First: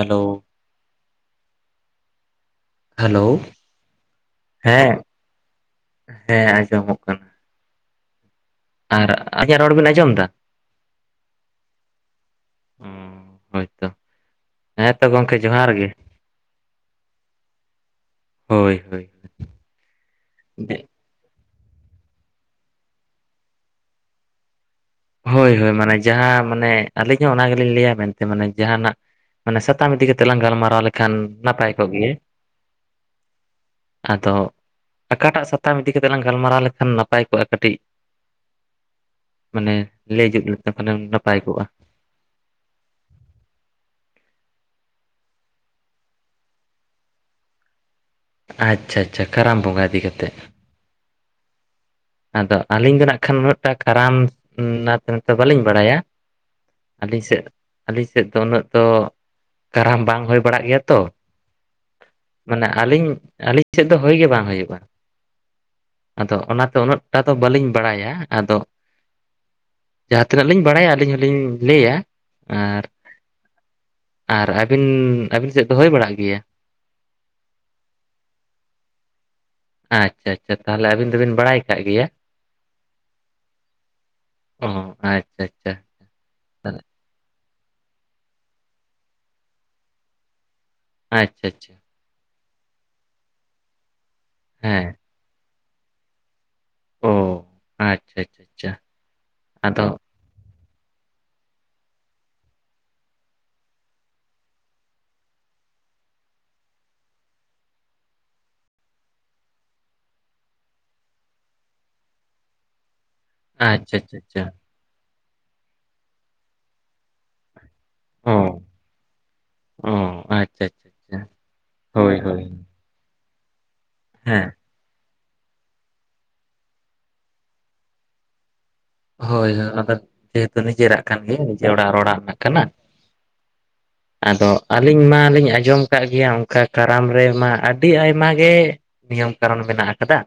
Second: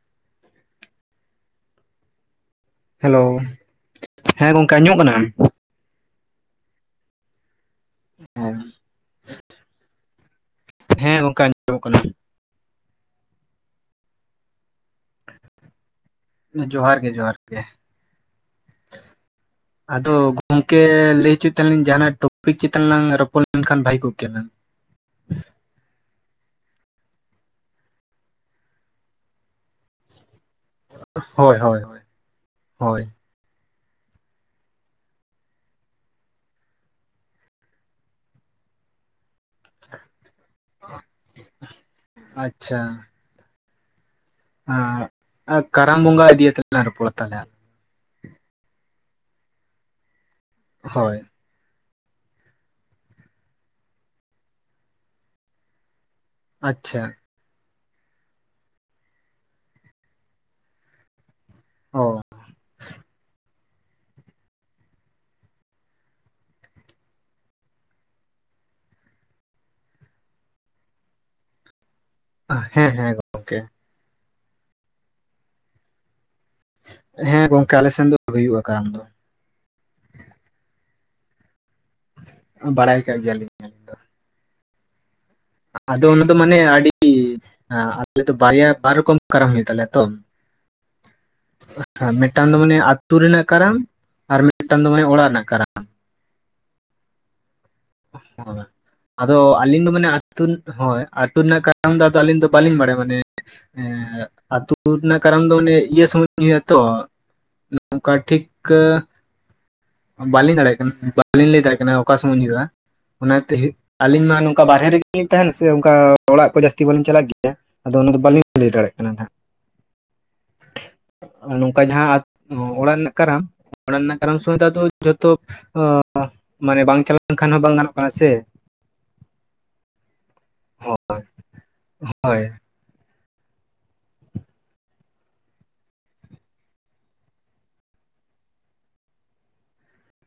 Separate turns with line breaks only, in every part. Hello.
Hello, ᱦᱮᱸ ᱜᱚᱝᱠᱮ, ᱟᱸᱡᱩᱜ ᱠᱟᱱᱟ?
ᱦᱮᱸ, ᱟᱸᱡᱚᱢᱚᱜ ᱠᱟᱱᱟ ᱾ ᱟᱨ, ᱟᱡᱟᱜ ᱨᱚᱲ ᱵᱮᱱ ᱟᱸᱡᱚᱢ ᱮᱫᱟ?
ᱦᱮᱸ ᱜᱚᱢᱠᱮ, ᱟᱸᱡᱚᱢᱚᱜ ᱠᱟᱱᱟ ᱾
ᱚ ᱦᱳᱭᱛᱚ, ᱦᱮᱸᱻᱛᱚ, ᱜᱚᱢᱠᱮ ᱡᱚᱦᱟᱨ ᱜᱮ ᱾
ᱡᱚᱦᱟᱨ ᱜᱮ, ᱡᱚᱦᱟᱨ ᱜᱮ ᱾
ᱦᱳᱭ ᱦᱳᱭ
ᱟᱫᱚ, ᱜᱚᱝᱠᱮ ᱞᱟᱹᱭ ᱦᱚᱪᱚ ᱢᱮᱱᱞᱟ [unintelligible] ᱧ ᱡᱟᱦᱟᱸᱱᱟᱜ, ᱴᱚᱯᱤᱠ ᱪᱮᱛᱟᱱ ᱞᱟᱝ ᱨᱚᱯᱚᱲ ᱞᱮᱱᱠᱷᱟᱱ ᱵᱷᱟᱜᱤ [unintelligible] ᱠᱚᱜ ᱠᱮᱭᱟᱞᱟᱝ ᱾
ᱦᱳᱭ, ᱦᱳᱭ ᱾ ᱢᱟᱱᱮ, ᱡᱟᱦᱟᱸ ᱢᱟᱱᱮ, ᱟᱹᱞᱤᱧ ᱦᱚᱸ ᱚᱱᱟ ᱜᱮᱞᱤᱧ ᱞᱟᱹᱭᱟ ᱢᱮᱱᱛᱮ, ᱢᱟᱱᱮ ᱡᱟᱦᱟᱱᱟᱜ ᱢᱟᱱᱮ, ᱥᱟᱛᱟᱢ ᱤᱫᱤ ᱠᱟᱛᱮ ᱞᱟᱝ, ᱜᱟᱞᱢᱟᱨᱟᱣ ᱞᱮᱠᱷᱟᱱ,
ᱦᱳᱭ
ᱱᱟᱯᱟᱭ
ᱦᱳᱭ
ᱠᱚᱜ ᱜᱮ ᱾
ᱦᱳᱭ
ᱟᱫᱚ, ᱚᱠᱟ ᱴᱟᱜ? ᱥᱟᱛᱟᱢ ᱤᱫᱤ ᱠᱟᱛᱮ ᱞᱟᱝ, ᱜᱟᱞᱢᱟᱨᱟᱣ ᱞᱮᱠᱷᱟᱱ ᱱᱟᱯᱟᱭ ᱠᱚᱜᱼᱟ, ᱠᱟᱹᱴᱤᱡ ᱾ ᱢᱟᱱᱮ, ᱞᱟᱹᱭ ᱧᱩᱜ ᱞᱮᱠᱷᱟᱱ ᱮᱢ ᱱᱟᱯᱟᱭ ᱠᱚᱜᱼᱟ ᱾
ᱟᱪᱪᱷᱟ ᱾ ᱟᱻ, ᱠᱟᱨᱟᱢ ᱵᱚᱸᱜᱟ ᱤᱫᱤ ᱭᱟᱛᱮ ᱞᱟᱝ ᱨᱚᱯᱚᱲᱟ, ᱛᱟᱦᱚᱞᱮ ᱾
ᱟᱪᱪᱷᱟ, ᱟᱪᱪᱷᱟ ᱠᱟᱨᱟᱢ ᱵᱚᱸᱜᱟ, ᱤᱫᱤ ᱠᱟᱛᱮᱫ!
ᱦᱳᱭ ᱾
ᱟᱫᱚ ᱟᱹᱞᱤᱧ ᱫᱚ ᱱᱟᱜ, ᱠᱷᱟᱱ ᱩᱱᱟᱹᱜ ᱛᱟᱠ ᱠᱟᱨᱟᱢ ᱮᱱᱟ ᱯᱮ, ᱵᱟᱸᱞᱤᱧ ᱵᱟᱲᱟᱭᱟ ᱾
ᱟᱪᱪᱷᱟ
ᱟᱹᱞᱤᱧ ᱥᱮᱫ ᱟ. ᱞᱤᱧ ᱥᱮᱫ ᱫᱚ ᱩᱱᱟᱹᱜ ᱫᱚ, ᱠᱟᱨᱟᱢ ᱵᱟᱝ ᱦᱩᱭ ᱵᱟᱲᱟᱜ ᱜᱮᱭᱟ ᱛᱚ ᱾
ᱚ
ᱢᱟᱱᱮ, ᱟᱹᱞᱤᱧ, ᱟᱹᱞᱤᱡ ᱥᱮᱫ ᱫᱚ ᱦᱩᱭ ᱜᱮ, ᱵᱟᱝ ᱦᱩᱭᱩᱜᱼᱟ ᱾ ᱟᱫᱚ ᱚᱱᱟᱛᱮ ᱩᱱᱟᱹᱜ ᱜᱚᱴᱟ ᱫᱚ, ᱵᱟᱹᱞᱤᱧ ᱵᱟᱲᱟᱭᱟ, ᱟᱫᱚ ᱡᱟᱦᱟᱸ ᱛᱤᱱᱟᱹᱜ ᱞᱤᱧ ᱵᱟᱰᱟᱭᱟ᱾ ᱟᱹᱞᱤᱧ ᱦᱚᱸ ᱞᱤᱧ ᱞᱟᱹᱭᱟ ᱾
ᱦᱮᱸ ᱦᱮᱸ ᱜᱚᱝᱠᱮ ᱾
ᱟᱨ ᱟᱹᱵᱤᱱ, ᱟᱹᱵᱤᱱ ᱥᱮᱫ ᱫᱚ ᱦᱩᱭ, ᱵᱟᱲᱟᱜ ᱜᱮᱭᱟ?
ᱦᱮᱸ ᱜᱚᱝᱠᱮ, ᱟᱞᱮ ᱥᱮᱱ ᱫᱚ ᱦᱩᱭᱩᱜᱼᱟ ᱾ ᱠᱟᱨᱟᱢ ᱫᱚ ᱾
ᱟᱪᱪᱷᱟ, ᱟᱪᱪᱷᱟ ᱛᱟᱦᱚᱞᱮ, ᱟᱵᱤᱱ ᱫᱚᱵᱤᱱ ᱵᱟᱲᱟᱭ ᱟᱠᱟᱜ ᱜᱮᱭᱟ ᱾
ᱵᱟᱲᱟᱭ ᱟᱠᱟᱜ, ᱸᱜᱮᱭᱟ ᱞᱤᱧ ᱟᱞᱤᱧ ᱾
ᱚᱼᱦᱚ, ᱟᱪᱪᱷᱟ, ᱟᱪᱪᱷᱟ ᱾
ᱟᱫᱚ, ᱚᱱᱟ ᱫᱚ, ᱢᱟᱱᱮ ᱟᱹᱰᱤ, ᱟᱞᱮ ᱫᱚ ᱵᱟᱨᱭᱟ, ᱵᱟᱨ ᱨᱚᱠᱚᱢ, ᱠᱟᱨᱟᱢ, ᱦᱩᱭᱩᱜ ᱛᱟᱞᱮᱭᱟ ᱛᱚ ᱾
ᱟᱪᱪᱷᱟ ᱟᱪᱪᱷᱟ ᱾
ᱦ, ᱢᱤᱫᱴᱟᱝ ᱫᱚ ᱢᱟᱱᱮ, ᱟ. ᱛᱩ ᱨᱮᱱᱟᱜ ᱠᱟᱨᱟᱢ ᱟᱨ ᱢᱤᱫᱴᱟᱝ
ᱦᱮᱸ
ᱫᱚ ᱢᱟᱱᱮ, ᱚᱲᱟᱜ ᱨᱮᱱᱟᱜ ᱠᱟᱨᱟᱢ ᱾
ᱚᱻ ᱾
ᱦ [unintelligible] ᱟᱫᱚ ᱟᱹᱞᱤᱧ ᱫᱚ ᱢᱟᱱᱮ ᱛᱩ, ᱦᱳᱭ ᱟᱹᱛᱩ ᱨᱮᱱᱟᱜ ᱠᱟᱨᱟᱢ ᱫᱚ, ᱟᱹᱞᱤᱧ ᱫᱚ ᱵᱟ. ᱞᱤᱧ ᱵᱟᱲᱟᱭᱟ ᱢᱟᱱᱮ--᱾ ᱦᱮᱸᱻ, ᱟᱹᱛᱩ ᱨᱮᱱᱟᱜ ᱠᱟᱨᱟᱢ ᱫᱚ, ᱚᱱᱮ ᱤᱭᱟᱹ ᱥᱚᱢᱚᱭ [unintelligible] ᱜᱼᱟ ᱛᱚ ᱾ ᱱᱚᱠᱟ, ᱴᱷᱤᱠ ᱠᱟ. ᱵᱟᱞᱤᱧ ᱫᱟᱲᱮᱭᱟᱜ ᱠᱟᱱᱟ ᱾ ᱵᱟᱞᱤᱧ ᱞᱟᱹᱭ ᱫᱟᱲᱮᱭᱟᱜ ᱠᱟᱱᱟ ᱾ ᱚᱠᱟ ᱥᱩᱚᱢᱚᱭ ᱦᱩᱭᱩᱜᱼᱟ ᱾ ᱚᱱᱟ ᱛᱮ,
ᱟᱪᱪᱷᱟ ᱟᱪᱪᱷᱟ
ᱟᱞᱤᱧ ᱢᱟ
ᱟᱪᱪᱷᱟ
ᱱᱚᱝᱠᱟ ᱵᱟᱨᱦᱮ ᱨᱮᱜᱮ ᱞᱤᱧ ᱛᱟᱦᱮᱱᱟ ᱥᱮ, ᱚᱱᱠᱟ ᱚᱲᱟᱜ ᱠᱚ, ᱡᱟᱹᱥᱛᱤ ᱵᱟᱞᱤᱧ ᱪᱟᱞᱟᱜ ᱜᱮᱭᱟ ᱾ ᱟᱫᱚ ᱚᱱᱟ ᱫᱚ,
ᱚ
ᱵᱟᱞᱤᱧ ᱞᱟᱹᱭ ᱫᱟᱲᱮᱭᱟᱜ ᱠᱟᱱᱟ ᱦᱟᱸᱜ ᱾
ᱚ ᱟᱪᱪᱷᱟ ᱟᱪᱪᱷᱟ
ᱛᱮᱜᱼ,
ᱟᱪᱪᱷᱟ
ᱱᱚᱝᱠᱟ
ᱦᱳᱭ
ᱡᱟᱦᱟ,
ᱦᱳᱭ
ᱸ ᱚᱲᱟᱜ ᱨᱮᱱᱟᱜ ᱠᱟᱨᱟᱢ, ᱚᱲᱟᱜ ᱨᱮᱱᱟᱜ ᱠᱟᱨᱟᱢ
ᱦᱮᱸ
ᱥᱚᱢᱚᱭ ᱫᱚ, ᱟᱫᱚ ᱡᱚᱛᱚ ᱚᱻ, ᱢᱟᱱᱮ, ᱵᱟᱝ ᱪᱟᱞᱟᱣ ᱠᱷᱟᱱ ᱦᱚᱸ ᱵᱟᱝ ᱜᱟᱱᱚᱜ ᱠᱟᱱᱟ ᱥᱮ,
ᱦᱳᱭ ᱦᱳᱭ ᱟᱫᱚ ᱡᱮᱦᱮᱛᱩ ᱱᱤᱡᱮᱨᱟᱜ ᱠᱟᱱ ᱜᱮᱭᱟ ᱱᱤᱡᱮᱨ ᱚᱲᱟᱜ ᱨᱚᱲᱟᱜ ᱨᱮᱱᱟᱜ
ᱦᱳᱭ
ᱠᱟᱱᱟ᱾ ᱟᱫᱚ ᱟᱹᱞᱤᱧ ᱢᱟᱞᱤᱧ ᱟᱸᱡᱚᱢ ᱠᱟᱜ ᱜᱮᱭᱟ ᱚᱱᱠᱟ ᱠᱟᱨᱟᱢ ᱨᱮᱢᱟ ᱟᱹᱰᱤ ᱟᱭᱢᱟ ᱜᱮ ᱱᱤᱭᱚᱢ ᱠᱟᱨᱚᱱ ᱢᱮᱱᱟᱜ ᱟᱠᱟᱫᱟ᱾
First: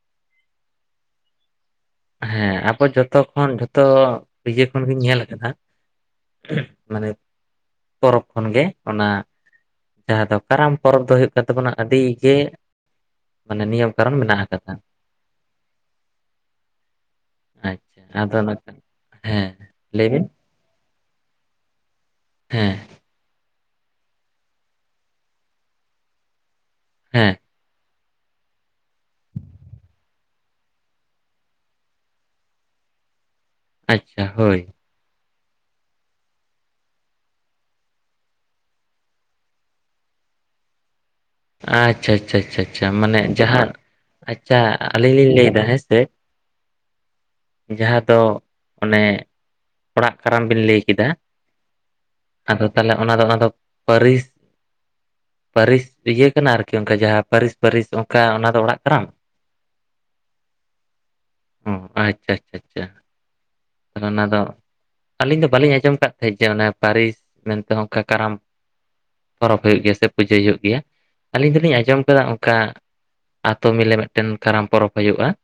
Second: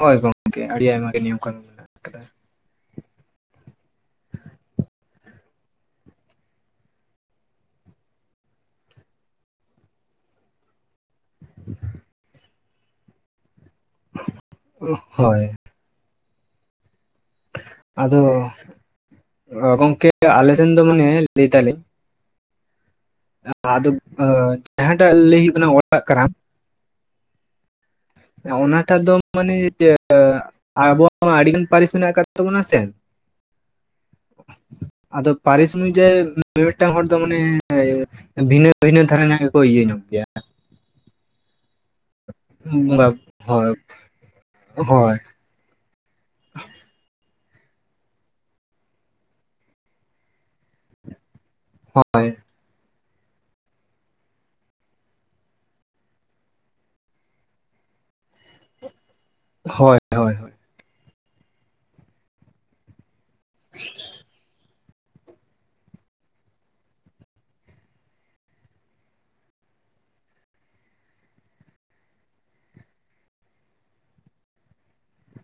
ᱦᱳᱭ ᱜᱚᱝᱠᱮ ᱟᱹᱰᱤ ᱟᱭᱢᱟᱟᱜ ᱱᱤᱭ ᱠᱚ ᱢᱮᱱᱟᱜ ᱟᱠᱟᱫᱟ᱾
ᱦᱮᱸ ᱟᱵᱚ ᱡᱚᱛᱚ ᱠᱷᱚᱱ ᱡᱚᱛᱚ ᱤᱡᱤᱭᱟᱹ ᱠᱷᱚᱱ ᱜᱤᱧ ᱧᱮᱞ ᱟᱠᱟᱫᱟ᱾ ᱢᱟᱱᱮ ᱯᱚᱨᱚᱵᱽ ᱠᱷᱚᱱᱜᱮ ᱚᱱᱟ ᱡᱟᱦᱟᱸ ᱫᱚ ᱠᱟᱨᱟᱢ ᱯᱚᱨᱚᱵᱽ ᱫᱚ ᱦᱩᱭᱩᱜ ᱠᱟᱱ ᱛᱟᱵᱚᱱᱟ ᱟᱹᱰᱤ ᱜᱮ ᱢᱟᱱᱮ ᱱᱤᱭᱚᱢ ᱠᱟᱨᱚᱱ ᱢᱮᱱᱟᱜ ᱟᱠᱟᱫᱟ᱾
ᱦᱚᱭ
ᱟᱪᱪᱷᱟ
ᱟᱫᱚ
ᱱᱟᱜᱠᱷᱟᱱ ᱦᱮᱸ ᱞᱟᱹᱭ
ᱜᱚᱢᱠᱮ
ᱵᱤᱱ
ᱟᱞᱮ ᱥᱮᱱ ᱫᱚ ᱢᱟᱱᱮ ᱞᱟᱹᱭ ᱫᱟᱞᱤᱧ,
ᱦᱮᱸ
ᱟᱫᱚ ᱡᱟᱦᱟᱸᱴᱟᱜ ᱞᱟᱹᱭ ᱦᱩᱭᱩᱜ ᱠᱟᱱᱟ ᱚᱲᱟᱜ ᱠᱟᱨᱟᱢ
ᱦᱮᱸ
ᱚᱱᱟᱴᱟᱜ ᱫᱚ ᱢᱟᱱᱮ ᱟᱵᱚᱣᱟᱜ ᱢᱟ ᱟᱹᱰᱤ ᱜᱟᱱ ᱯᱟᱹᱨᱤᱥ ᱢᱮᱱᱟᱜ ᱠᱟᱫ ᱛᱢᱚᱱ ᱥᱮ,
ᱟᱪᱪᱷᱟ ᱦᱳᱭ
ᱟᱫᱚ ᱯᱟᱹᱨᱤᱥ ᱚᱱᱩᱡᱟᱭᱤ ᱢᱤᱫ ᱢᱤᱫᱴᱟᱝ ᱦᱚᱲ ᱫᱚ ᱢᱟᱱᱮ ᱵᱷᱤᱱᱟᱹ ᱵᱷᱤᱱᱟᱹ ᱫᱷᱟᱨᱮ ᱜᱮᱠᱚ ᱤᱭᱟᱹ ᱧᱚᱜ ᱜᱮᱭᱟ
ᱟᱪᱪᱷᱟ ᱟᱪᱪᱷᱟ ᱟᱪᱪᱷᱟ ᱟᱪᱪᱷᱟ,
ᱵᱚᱸᱜᱟ
ᱢᱟᱱᱮ ᱡᱟᱦᱟ
ᱦᱳᱭ
ᱟᱪᱪᱷᱟ
ᱦᱳᱭ
ᱟᱹᱞᱤᱧ ᱞᱤᱧ ᱞᱟᱹᱭᱫᱟ ᱦᱮᱸᱥᱮ, ᱡᱟᱦᱟᱸ ᱫᱚ ᱚᱱᱮ ᱚᱲᱟᱜ ᱠᱟᱨᱟᱢ ᱵᱤᱱ ᱞᱟᱹᱭ ᱠᱮᱫᱟ,
ᱦᱳᱭ
ᱟᱫᱚ ᱛᱟᱦᱚᱞᱮ ᱚᱱᱟ ᱫᱚ ᱚᱱᱟ ᱫᱚ ᱯᱟᱹᱨᱤᱥ ᱯᱟᱹᱨᱤᱥ ᱤᱭᱟᱹ ᱠᱟᱱᱟ ᱟᱨᱠᱤ ᱚᱱᱠᱟ ᱡᱟᱦᱟᱸ ᱯᱟᱹᱨᱤᱥ ᱯᱟᱹᱨᱤᱥ ᱚᱱᱠᱟ ᱚᱱᱟ ᱫᱚ ᱚᱲᱟᱜ ᱠᱟᱱᱟ᱾
ᱦᱳᱭ ᱦᱳᱭ ᱦᱳᱭ
ᱚ ᱟᱪᱪᱷᱟ ᱟᱪᱪᱷᱟ ᱟᱪᱷᱟ ᱚᱱᱟ ᱫᱚ ᱟᱹᱞᱤᱧ ᱫᱚ ᱵᱟᱟᱹᱞᱤᱧ ᱟᱸᱡᱚᱢ ᱟᱠᱟᱫ ᱛᱟᱦᱮᱸᱫ ᱡᱮ ᱚᱱᱮ ᱯᱟᱹᱨᱤᱥ ᱢᱮᱱᱛᱮ ᱚᱱᱠᱟ ᱠᱟᱨᱟᱢ ᱯᱚᱨᱚᱵᱽ ᱦᱩᱭᱩᱜ ᱜᱮᱭᱟ ᱥᱮ ᱯᱩᱡᱟᱹᱭ ᱦᱩᱭᱩᱜ ᱜᱮᱭᱟ ᱟᱹᱞᱤᱧ ᱫᱚᱞᱤᱧ ᱟᱸᱡᱚᱢ ᱟᱠᱟᱫᱟ ᱚᱱᱠᱟ ᱟᱛᱳ ᱢᱤᱞᱮᱣ ᱢᱤᱫᱴᱮᱱ ᱠᱟᱨᱟᱢ ᱯᱚᱨᱚᱵᱽ ᱦᱩᱭᱩᱜᱼᱟ ᱾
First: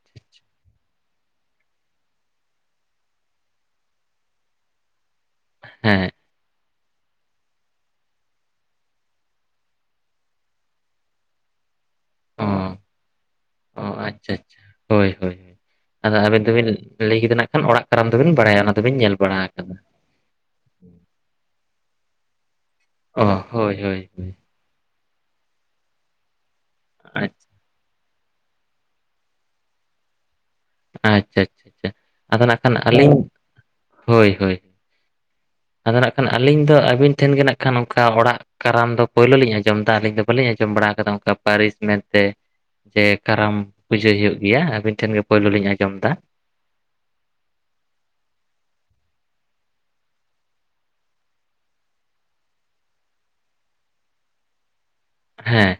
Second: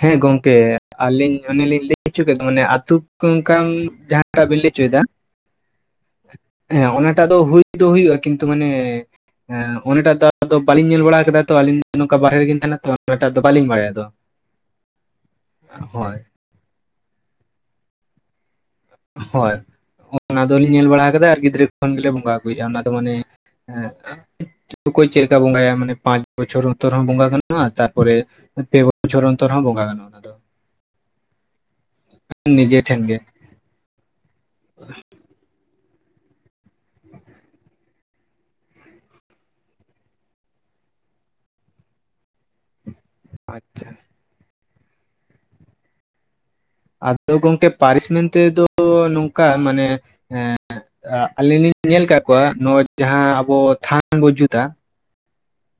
ᱦᱮᱸ ᱜᱚᱝ ᱠᱮ ᱟᱹᱞᱤᱧ ᱚᱱᱮᱞᱤᱧ ᱞᱟᱹᱭ ᱦᱚᱪᱚ ᱠᱮᱫᱟ ᱢᱟᱱᱮ ᱟᱛᱳ ᱚᱱᱠ ᱡᱟᱦᱟᱸᱴᱟᱜ ᱵᱤᱱ ᱞᱟᱹᱭ ᱦᱚᱪᱚᱭᱮᱫᱟ,
ᱦᱮᱸ
ᱦᱮᱸ ᱚᱱᱟᱴᱟᱜ ᱫᱚ ᱦᱩᱭ ᱫᱚ ᱦᱩᱭᱩᱜᱼᱟ ᱠᱤᱱᱛᱩ ᱢᱟᱱᱮ ᱦᱮᱸ ᱚᱱᱴᱟᱜ ᱫᱚ ᱟᱫᱚ ᱵᱟᱟᱹᱞᱤᱧ ᱧᱮᱞ ᱵᱟᱲᱟ ᱠᱟᱫᱟ ᱛᱚ ᱟᱹᱞᱤᱧ ᱱᱚᱝᱠᱟ ᱵᱟᱨᱦᱨᱮ
ᱚ
ᱨᱮᱜᱤᱱ ᱛᱟᱦᱮᱱᱟ ᱛᱚ ᱚᱱᱟᱴᱟᱜ ᱫᱚ ᱵᱟᱹᱞᱤᱧ
ᱚ
ᱵᱟᱲᱟᱭᱟ ᱫᱚ,
ᱟᱪᱪᱷᱟ
ᱦᱳᱭ
ᱵᱤᱱ ᱞᱟᱹᱭ ᱠᱮᱫᱟ ᱱᱟᱜ ᱠᱷᱟᱱ ᱚᱲᱟᱜ ᱠᱟᱨᱟᱢ ᱫᱚᱵᱤᱱ ᱵᱟᱲᱟᱭᱟ ᱚᱱᱟ ᱫᱚᱵᱤᱱ ᱧᱮᱞ ᱵᱟᱲᱟ
ᱦᱳᱭ
ᱟᱠᱟᱫᱟ᱾
ᱚᱱᱟ ᱫᱚᱚᱞᱧ ᱧᱮᱞ ᱵᱟᱲᱟ ᱠᱟᱫᱟ ᱟᱨ ᱜᱤᱫᱽᱨᱟᱹ ᱠᱷᱚᱱ ᱜᱮᱞᱮ ᱵᱚᱸᱜᱟ ᱟᱹᱜᱩᱭᱮᱫᱟ, ᱚᱱᱟ ᱫᱚ ᱢᱟᱱᱮ
ᱚ ᱦᱳᱭ ᱦᱳᱭ ᱦᱳᱭ
ᱚᱠᱚᱭ ᱪᱮᱫ ᱞᱮᱠᱟ ᱵᱚᱸᱜᱟᱭ ᱢᱟᱱᱮ ᱯᱟᱸᱪ ᱵᱚᱪᱷᱚᱨ ᱩᱛᱚᱨ ᱦᱚᱸ ᱵᱚᱸᱜᱟ
ᱟᱪᱪᱷᱟ
[inaudible] ᱾ ᱛᱟᱨᱯᱚᱨᱮ ᱯᱮ ᱵᱚᱪᱷᱚᱨ ᱚᱱᱛᱚᱨ ᱦᱚᱸ ᱵᱚᱸᱜᱟ ᱜᱟᱱᱚᱜᱼᱟ ᱚᱱᱟ ᱫᱚ᱾
ᱟᱪᱪᱷᱟ ᱟᱪᱪᱷᱟ ᱪᱷᱟ ᱟᱫᱚ ᱱᱟᱜ ᱠᱷᱟᱱ
ᱱᱤᱡᱮ ᱴᱷᱮᱱ
ᱟᱹᱞᱤᱧ
ᱜᱮ
ᱦᱳᱭ ᱦᱳᱭ ᱟᱫᱚ ᱱᱟᱜ ᱠᱷᱟᱱ ᱟᱹᱞᱤᱧ ᱫᱚ ᱟᱹᱵᱤᱱ ᱴᱷᱮᱱ ᱜᱮ ᱱᱟᱜ ᱠᱷᱟᱱ ᱚᱱᱠᱟ ᱚᱲᱟᱜ ᱠᱟᱨᱟᱢ ᱫᱚ ᱯᱳᱭᱞᱳ ᱞᱤᱧ ᱟᱸᱡᱚᱢ ᱮᱫᱟ ᱟᱹᱞᱤᱧ ᱫᱚ ᱵᱟᱹᱞᱤᱧ ᱟᱸᱡᱚᱢ ᱵᱟᱲᱟ ᱠᱟᱫᱟ ᱚᱱᱠᱟ ᱯᱟᱹᱨᱤᱥ ᱢᱮᱱᱛᱮ ᱡᱮ ᱠᱟᱨᱟᱢ
ᱟᱪᱪᱷᱟ
ᱯᱩᱡᱟᱹ ᱦᱩᱭᱩᱜ ᱜᱮᱭᱟ ᱟᱹᱵᱤᱱ ᱴᱷᱮᱱᱜ ᱯᱳᱭᱞᱳ ᱞᱤᱧ ᱟᱸᱡᱚᱢ ᱮᱫᱟ᱾
ᱟᱫᱚ ᱜᱚᱝᱠᱮ ᱯᱟᱹᱨᱤᱥ ᱢᱮᱱ ᱛᱮᱫᱚ ᱱᱚᱝᱠᱟ ᱢᱟᱱᱮ ᱮᱸ ᱟᱹᱞᱤᱧ ᱞᱤᱧ ᱧᱮᱞ ᱟᱠᱟᱫ ᱠᱚᱣᱟ ᱱᱚᱣᱟ ᱡᱟᱦᱟᱸ ᱟᱵᱚ ᱛᱷᱟᱱ ᱵᱚ ᱡᱩᱛᱟ,
ᱦᱮᱸ